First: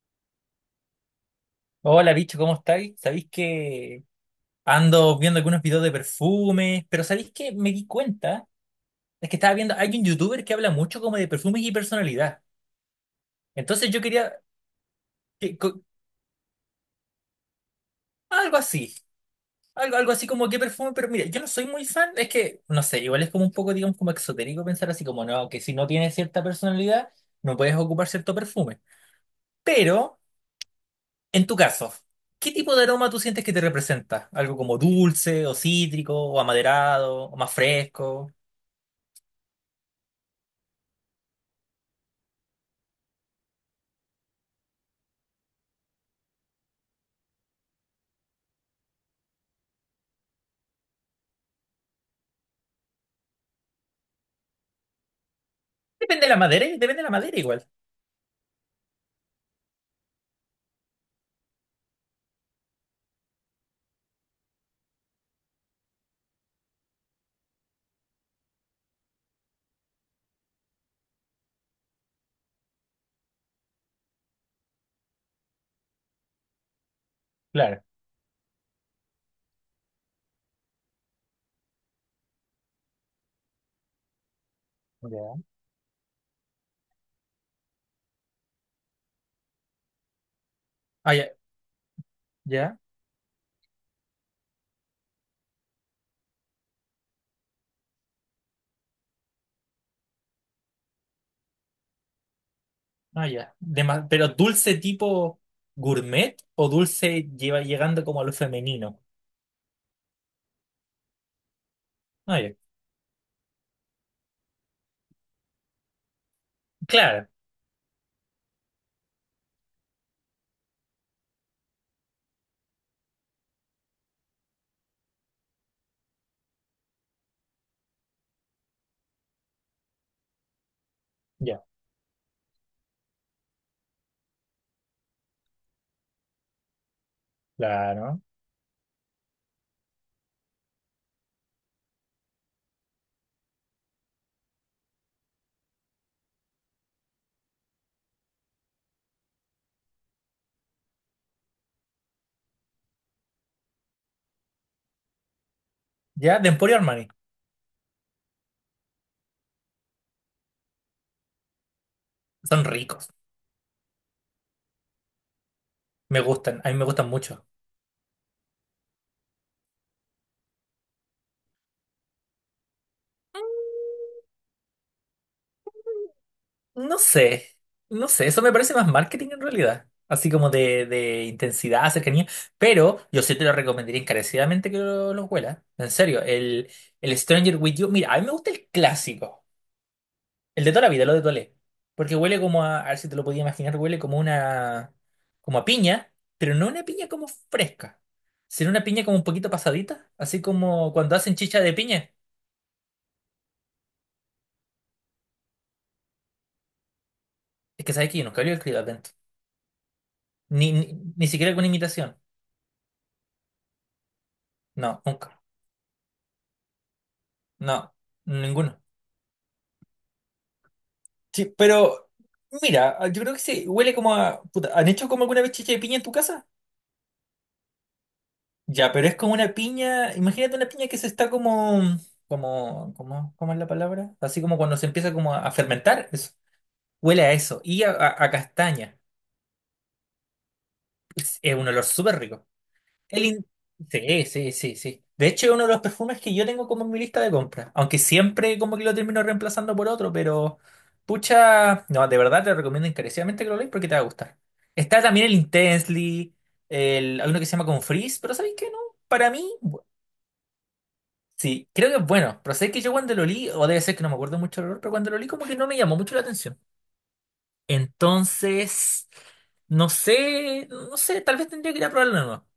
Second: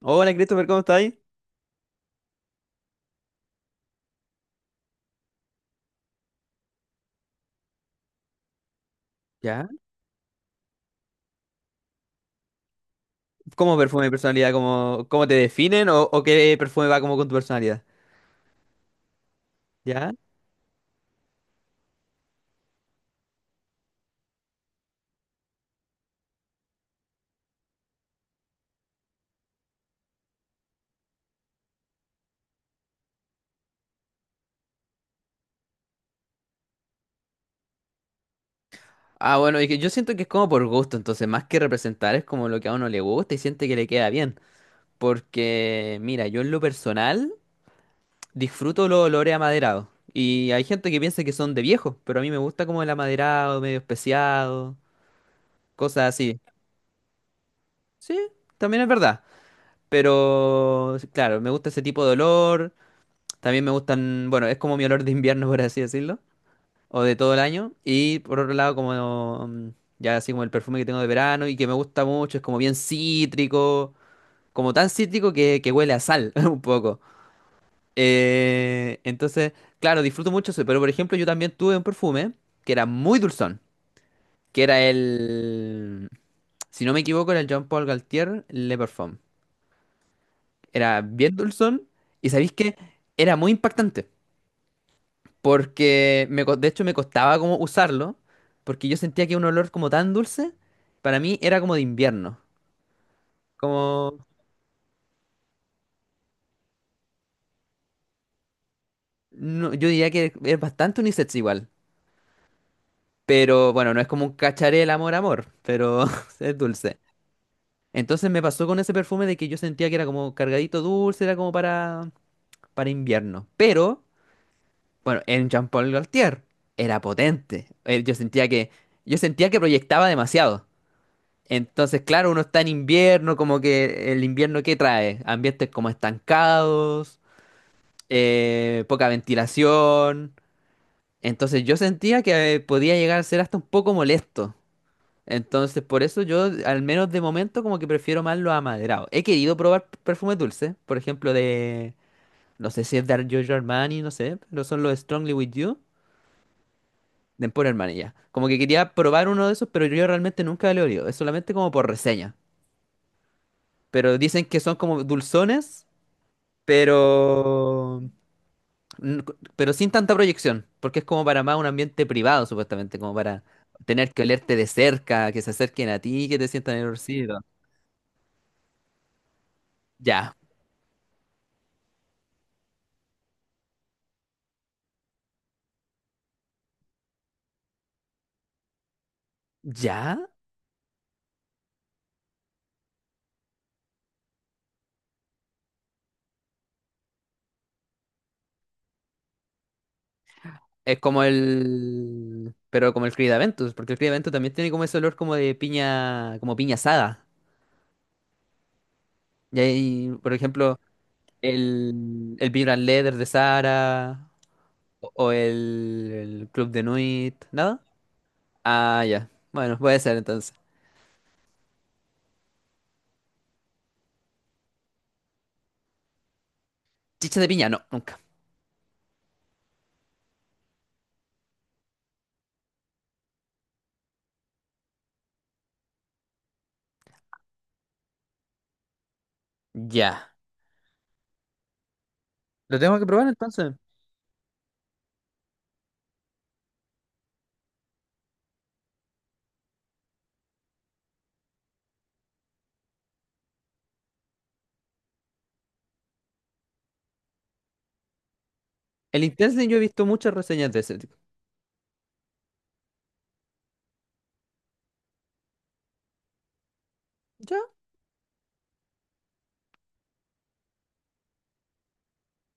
Hola Christopher, ¿cómo estás ahí? Hola, bicho, ¿cómo estáis? Sabéis que ando viendo algunos videos de perfumes, pero ¿sabéis que me di cuenta? Es que estaba ¿Ya? viendo, hay un youtuber que habla mucho como de perfumes y personalidad. ¿Cómo Entonces yo perfume mi quería personalidad? ¿Cómo te que, co- definen? ¿O qué perfume va como con tu personalidad? algo así, algo, ¿Ya? algo así como qué perfume, pero mira, yo no soy muy fan, es que, no sé, igual es como un poco, digamos, como exotérico pensar así como, no, que si no tienes cierta personalidad, no puedes ocupar cierto perfume. Pero, en tu caso, ¿qué tipo de aroma tú sientes que te representa? ¿Algo como dulce, o cítrico, o amaderado, o más fresco? Ah, bueno, y que yo siento que es como por gusto, entonces más que representar es como lo que a uno le gusta y siente que le queda bien. Porque, mira, yo en lo personal disfruto los olores amaderados. Y hay gente que piensa que son de viejo, pero a mí me gusta como el amaderado, medio especiado, cosas Depende de la así. madera, ¿eh? Depende de la madera igual. Sí, también es verdad. Pero, claro, me gusta ese tipo de olor. También me gustan, bueno, es como mi olor de invierno, por así decirlo, o de todo el año. Y por otro lado, como ya así como el perfume que tengo de verano y que me gusta mucho, es como bien cítrico, como tan cítrico que huele a sal un poco. Claro. Entonces, claro, disfruto mucho eso, pero por ejemplo, yo también tuve un perfume que era muy dulzón, que era Ya. el, si no me equivoco, era el Jean Paul Gaultier Le Parfum. Era Ah, ya, bien dulzón y ¿sabéis qué? ya, Era muy impactante. Porque de hecho me costaba como usarlo, porque yo sentía que un olor como tan dulce, para mí era como de invierno. ah, ya. Como, Pero dulce tipo gourmet o dulce lleva llegando como a lo femenino. no- yo diría que es bastante unisex igual. Ah, ya. Pero bueno, no es como un cacharel amor amor, pero es dulce. Claro, Entonces me pasó con ese perfume de que yo sentía que era como cargadito dulce, era como para invierno. Pero, bueno, en Jean Paul Gaultier era potente. Yo yo sentía que proyectaba demasiado. ya, Entonces, claro, uno está en invierno, como que el invierno ¿qué trae? Ambientes como estancados, claro. Poca ventilación. Entonces yo sentía que podía llegar a ser hasta un poco molesto. Entonces, por eso yo, al menos de momento, como que prefiero más los amaderados. He querido probar perfumes dulces, por ejemplo, de, no sé si es de Giorgio Armani, no sé, pero son los Strongly With You, Ya, de Emporio Armani. de Emporio Armani ya. Como que quería probar uno de esos, pero yo realmente nunca lo he olido, es solamente como por reseña. Son ricos, Pero dicen que son como dulzones, me gustan, a mí me gustan mucho. pero, pero sin tanta proyección, porque es como para más un ambiente privado, supuestamente, como para tener que olerte de cerca, que se acerquen a ti, que te sientan el No olorcito. sé, no sé, eso me parece más marketing en realidad. Así Ya, como de, intensidad, cercanía. Pero yo sí te lo recomendaría encarecidamente que lo huelas. En serio, el Stranger With You. Mira, a mí me gusta el clásico. ya. El de toda la vida, lo de Toilé. Porque huele como a ver si te lo podía imaginar, huele como una, como a piña, pero no una piña como fresca, sino una piña como un poquito pasadita, así como Es cuando como hacen chicha de piña. el... Pero como el Creed, porque el Creed también tiene como ese olor como de piña, como piña asada. Es que sabes que yo nunca había escrito atento. Y ahí, por Ni, ejemplo, ni, ni siquiera con imitación. El Vibrant Leather de Sara No, o nunca. El Club de Nuit, ¿nada? No, ninguno. Ah, ya. Bueno, puede ser entonces. Sí, pero mira, yo creo que sí, huele como a, puta, ¿han hecho como alguna vez chicha de piña en tu casa? Chicha de piña, no, nunca. Ya, pero es como una piña, imagínate una piña que se está como, ¿cómo es la palabra? Así como cuando se empieza como a fermentar, eso. Huele a eso, y a castaña. Ya. Es un olor súper rico. Lo tengo que El probar in- entonces. Sí, sí, sí, sí. De hecho, es uno de los perfumes que yo tengo como en mi lista de compras, aunque siempre como que lo termino reemplazando por otro, pero pucha, no, de verdad te recomiendo encarecidamente que lo leas porque te va a gustar. Está también el Intensely, hay uno que se llama Con Frizz. Pero ¿sabéis qué? No, El para mí. Intensity yo he visto muchas reseñas de ese tipo. Sí, creo que es bueno, pero sé que yo cuando lo li o debe ser que no me acuerdo mucho el olor, pero cuando lo li como que no me llamó mucho la atención. ¿Ya? Entonces, no sé, no sé, tal vez tendría que ir a probarlo de nuevo.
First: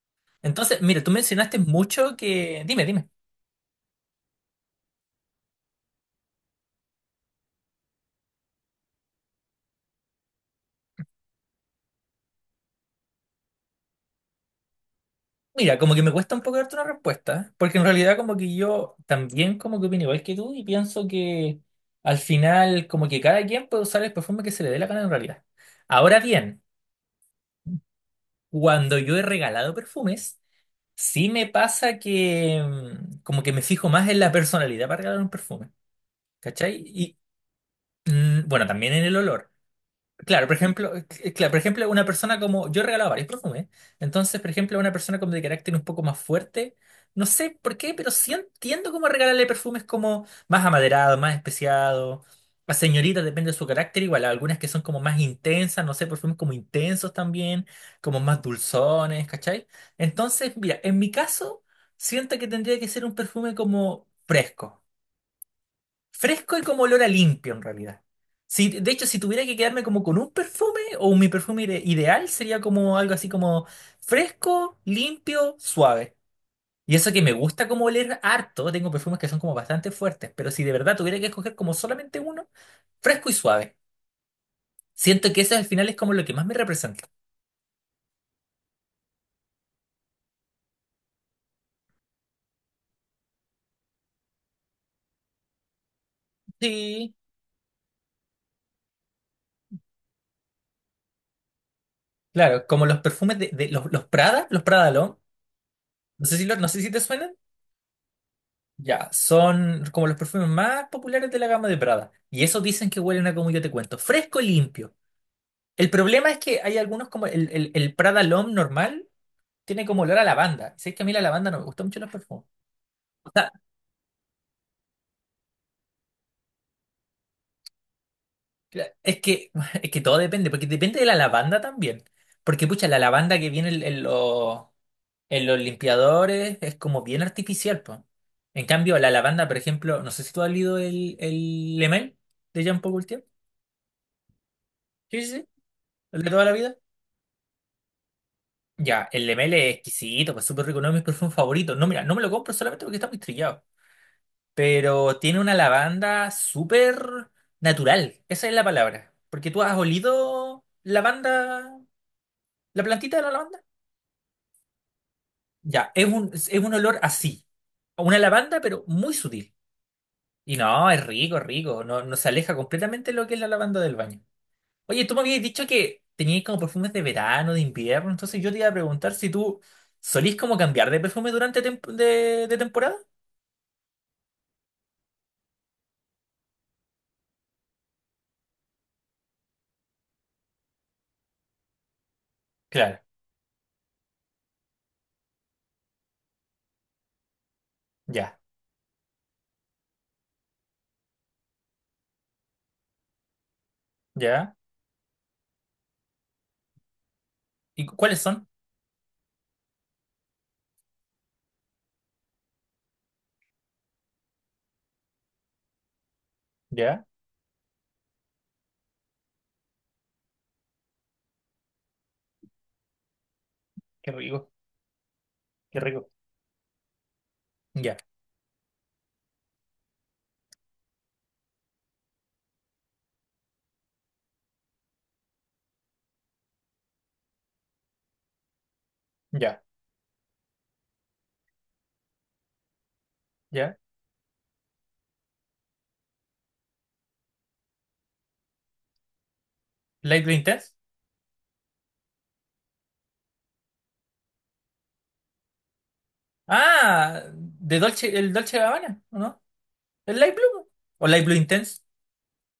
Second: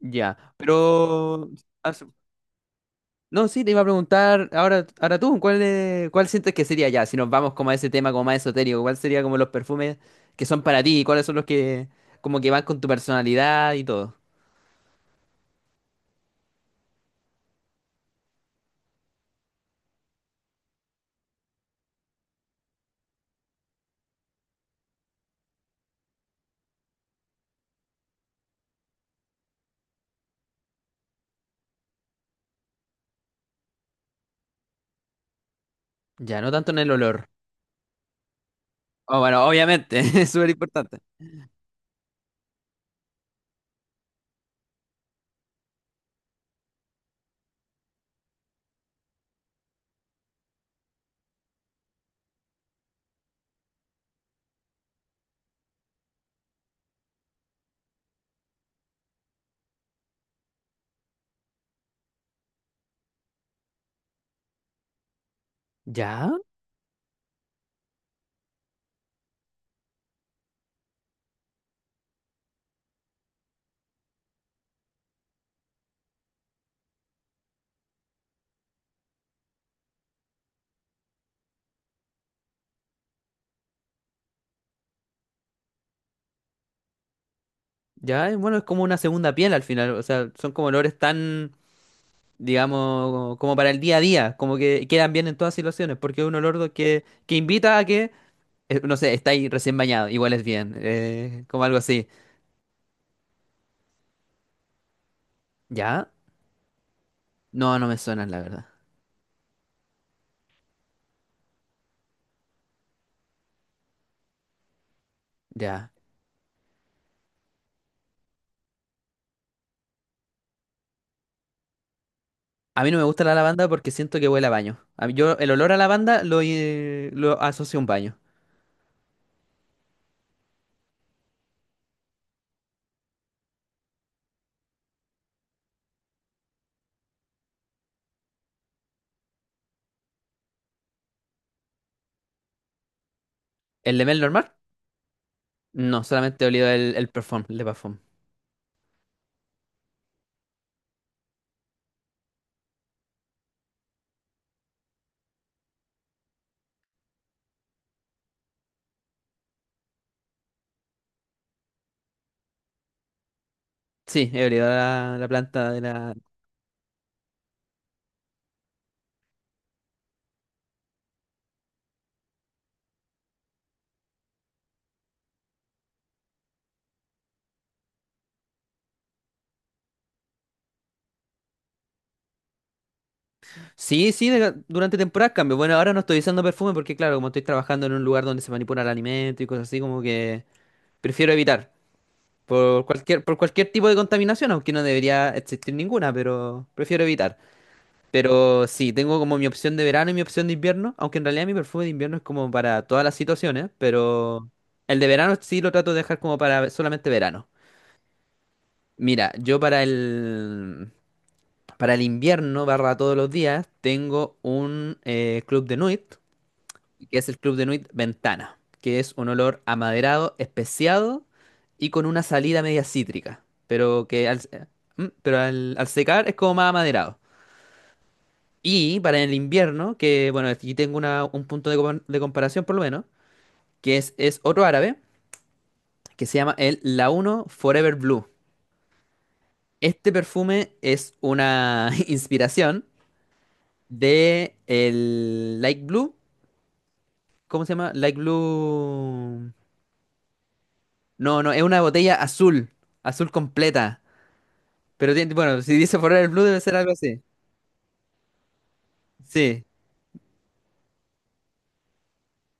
Ya. Entonces, mira, tú Pero. mencionaste ah, su- mucho que. Dime, dime. No, sí, te iba a preguntar. Ahora tú, ¿cuál, es- cuál sientes que sería ya? Si nos vamos como a ese tema como más esotérico, ¿cuál sería como los perfumes que son para ti? ¿Cuáles son los que como que van con tu personalidad y todo? Mira, como que me cuesta un poco darte una respuesta, ¿eh? Porque en realidad como que yo también como que opino igual que tú y pienso que al final como que cada quien puede usar el perfume que se le dé la gana en realidad. Ahora bien, cuando yo he regalado perfumes, sí me pasa que como que me fijo más en la personalidad para regalar un perfume, Ya, no tanto en ¿cachai? el Y olor. Bueno, también en el Oh, bueno, olor. obviamente, es Claro, súper por ejemplo, importante. Claro, por ejemplo, una persona como, yo he regalado varios perfumes, entonces, por ejemplo, una persona como de carácter un poco más fuerte, no sé por qué, pero sí entiendo cómo regalarle perfumes como más amaderados, más especiados, a señoritas, depende de su carácter, igual, algunas que son como más intensas, no sé, perfumes como intensos también, como más dulzones, ¿cachai? Entonces, mira, en mi caso, siento que tendría que ser un perfume como fresco. Ya, Fresco y como olor a limpio en realidad. Si, de hecho, si tuviera que quedarme como con un perfume o mi perfume ideal sería como algo así como fresco, limpio, suave. Y eso que me gusta como oler harto, tengo perfumes que son como bastante fuertes, pero si de verdad tuviera que escoger como solamente uno, fresco y suave. Siento que ese al final es como lo que más me representa. ya, y bueno, es como una segunda piel al final. O sea, son como olores tan, digamos, como para el día a día, como que quedan bien en todas situaciones, porque es un olor que, Sí, que invita a que, no sé, está ahí recién bañado, igual es bien, como algo así. claro, como los perfumes de, de los Prada L'Homme. ¿Ya? No sé si te suenan. No, no me suenan, la verdad. Ya, son como los perfumes más populares de la gama de Prada. Y esos dicen que huelen a como yo te cuento, fresco y limpio. El Ya. problema es que hay algunos como el, el Prada L'Homme normal tiene como olor a lavanda. Sé que a mí la lavanda no me gusta mucho en los perfumes. A mí no me gusta O la sea, lavanda porque siento que huele a baño. A mí- yo el olor a lavanda lo asocio a un baño. es que, es que todo depende, porque depende de la lavanda también. Porque, pucha, la lavanda que viene en, en los limpiadores es como bien artificial, po. En cambio, la lavanda, por ejemplo, no sé si tú has leído el, Lemel de Jean Paul Gaultier. ¿El de Mel normal? Sí, sí, sí. No, El de solamente toda he la olido vida. El perfume, el de parfum. Ya, el Lemele es exquisito, pues súper rico, no es mi perfume favorito. No, mira, no me lo compro solamente porque está muy trillado. Pero tiene una lavanda súper natural, esa es la palabra. Porque tú has olido lavanda, la plantita de la lavanda. Sí, he olido la planta de Ya, la, es un olor así. A una lavanda, pero muy sutil. Y no, es rico, es rico. No, no se aleja completamente de lo que es la lavanda del baño. Oye, tú me habías dicho que tenías como perfumes de verano, de invierno, entonces yo te iba a preguntar si tú solís como cambiar de perfume durante de temporada. sí, sí, durante temporadas cambio. Bueno, ahora no estoy usando perfume porque, claro, como estoy trabajando en un lugar donde se manipula el alimento y cosas así, como que prefiero evitar. Claro, Por cualquier tipo de contaminación, aunque no debería existir ninguna, pero prefiero evitar. ya, Pero sí, tengo como mi opción de verano y mi opción de invierno, aunque en realidad mi perfume de invierno es como para todas las situaciones, pero ya. el de verano sí lo trato de dejar como para solamente verano. ¿Y cuáles son? Mira, yo para para el invierno, barra todos los días, tengo un Club de Nuit Ya, que es el Club de Nuit Ventana, que es un olor amaderado, especiado y con una salida media cítrica, pero qué que al, rico, pero qué al rico. secar es como más amaderado. Ya, Y para el invierno, que bueno, aquí tengo un punto de, de comparación por lo menos, que es otro árabe, que se llama el Launo Forever Blue. ya, Este perfume es una inspiración ya. de el Light Blue, ¿cómo se llama? Light Blue... Light Blue Intense. No, no, es una botella azul, azul completa. Pero tiene, bueno, si dice Forever Blue debe ser algo así. Ah, de Dolce, el Dolce Gabbana, ¿o no? Sí. ¿El Light Blue? ¿O Light Blue Intense?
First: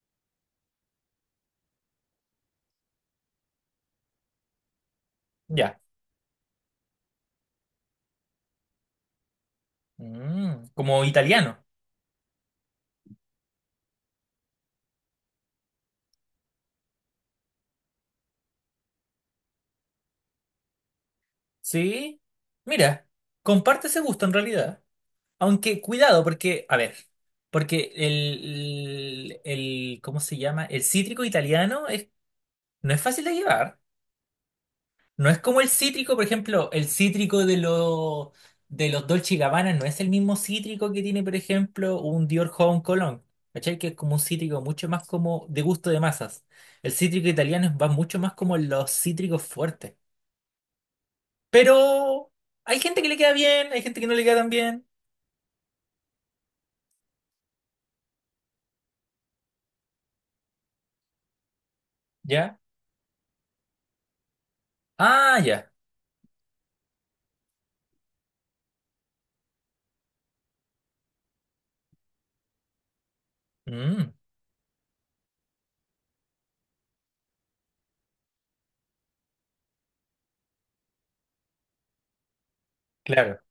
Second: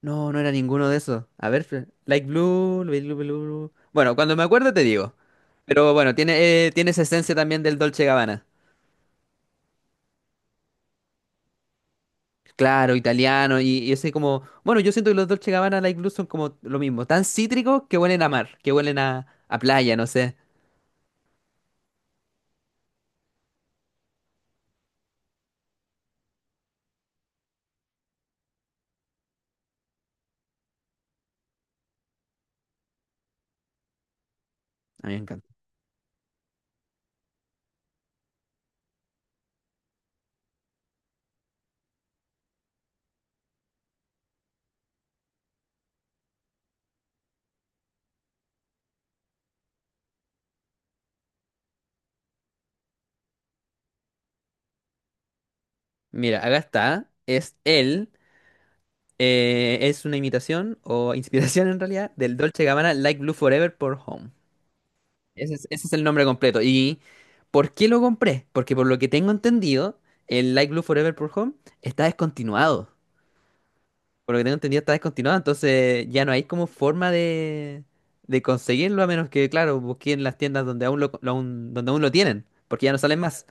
No, no era ninguno de esos. A ver, Fre- Light Blue, Light Blue, Blue, Blue. Bueno, cuando me acuerdo te digo. Ya. Pero bueno, tiene, tiene esa esencia también del Dolce Gabbana. Como italiano. Claro, italiano y ese como... Bueno, yo siento que los Dolce Gabbana Light Blue son como lo mismo. Tan cítricos que huelen a mar, que huelen a playa, no sé. Sí. Mira, comparte ese gusto en realidad. Aunque cuidado, porque, a ver, porque el, ¿cómo se llama? El cítrico italiano es, no es fácil de llevar. A mí me No es encanta. como el cítrico, por ejemplo, el cítrico de lo de los Dolce y Gabbana no es el mismo cítrico que tiene, por ejemplo, un Dior Homme Cologne. ¿Cachai? Que es como un cítrico mucho más como de gusto de masas. El cítrico italiano va mucho más como los cítricos fuertes. Pero hay gente que le queda bien, hay gente que no le queda tan bien. Mira, acá está. Es él. Es una imitación o inspiración en realidad del ¿Ya? Dolce Gabbana Like Blue Forever por Home. Ah, ya. Ese es el nombre completo. ¿Y por qué lo compré? Porque por lo que tengo entendido, el Like Blue Forever por Home está descontinuado. Mm, Por lo que tengo entendido está descontinuado, entonces ya no hay como forma de conseguirlo a menos que, claro, busquen las tiendas donde aún lo, donde aún lo tienen, porque ya no salen claro. más.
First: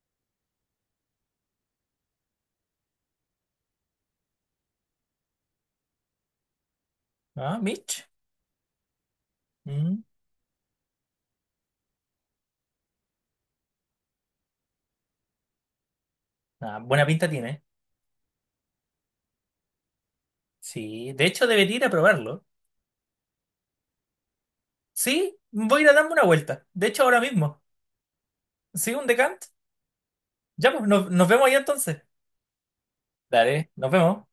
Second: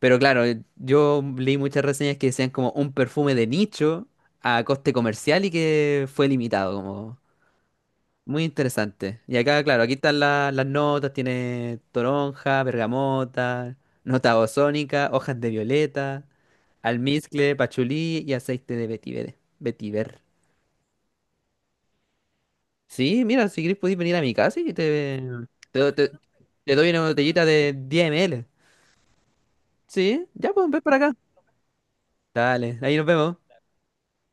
Pero claro, yo leí muchas reseñas que decían como un perfume de nicho a coste comercial y que fue limitado, como Ah, Mitch. muy interesante. Y acá, claro, aquí Mm. están las notas, tiene toronja, bergamota, nota ozónica, hojas de violeta, Ah, buena pinta almizcle, tiene. pachulí y aceite de vetiver. Vetiver. Sí, de hecho debería ir a probarlo. Sí, mira, si querés podés venir a mi casa y te, Sí, te, voy a ir do- a te- darme una vuelta. te De doy hecho, una ahora botellita mismo. de 10 ml. Sí, un decant. Sí, ya pues, Ya, ven pues para nos, acá. nos vemos ahí entonces. Dale, ahí nos vemos. Dale, nos vemos.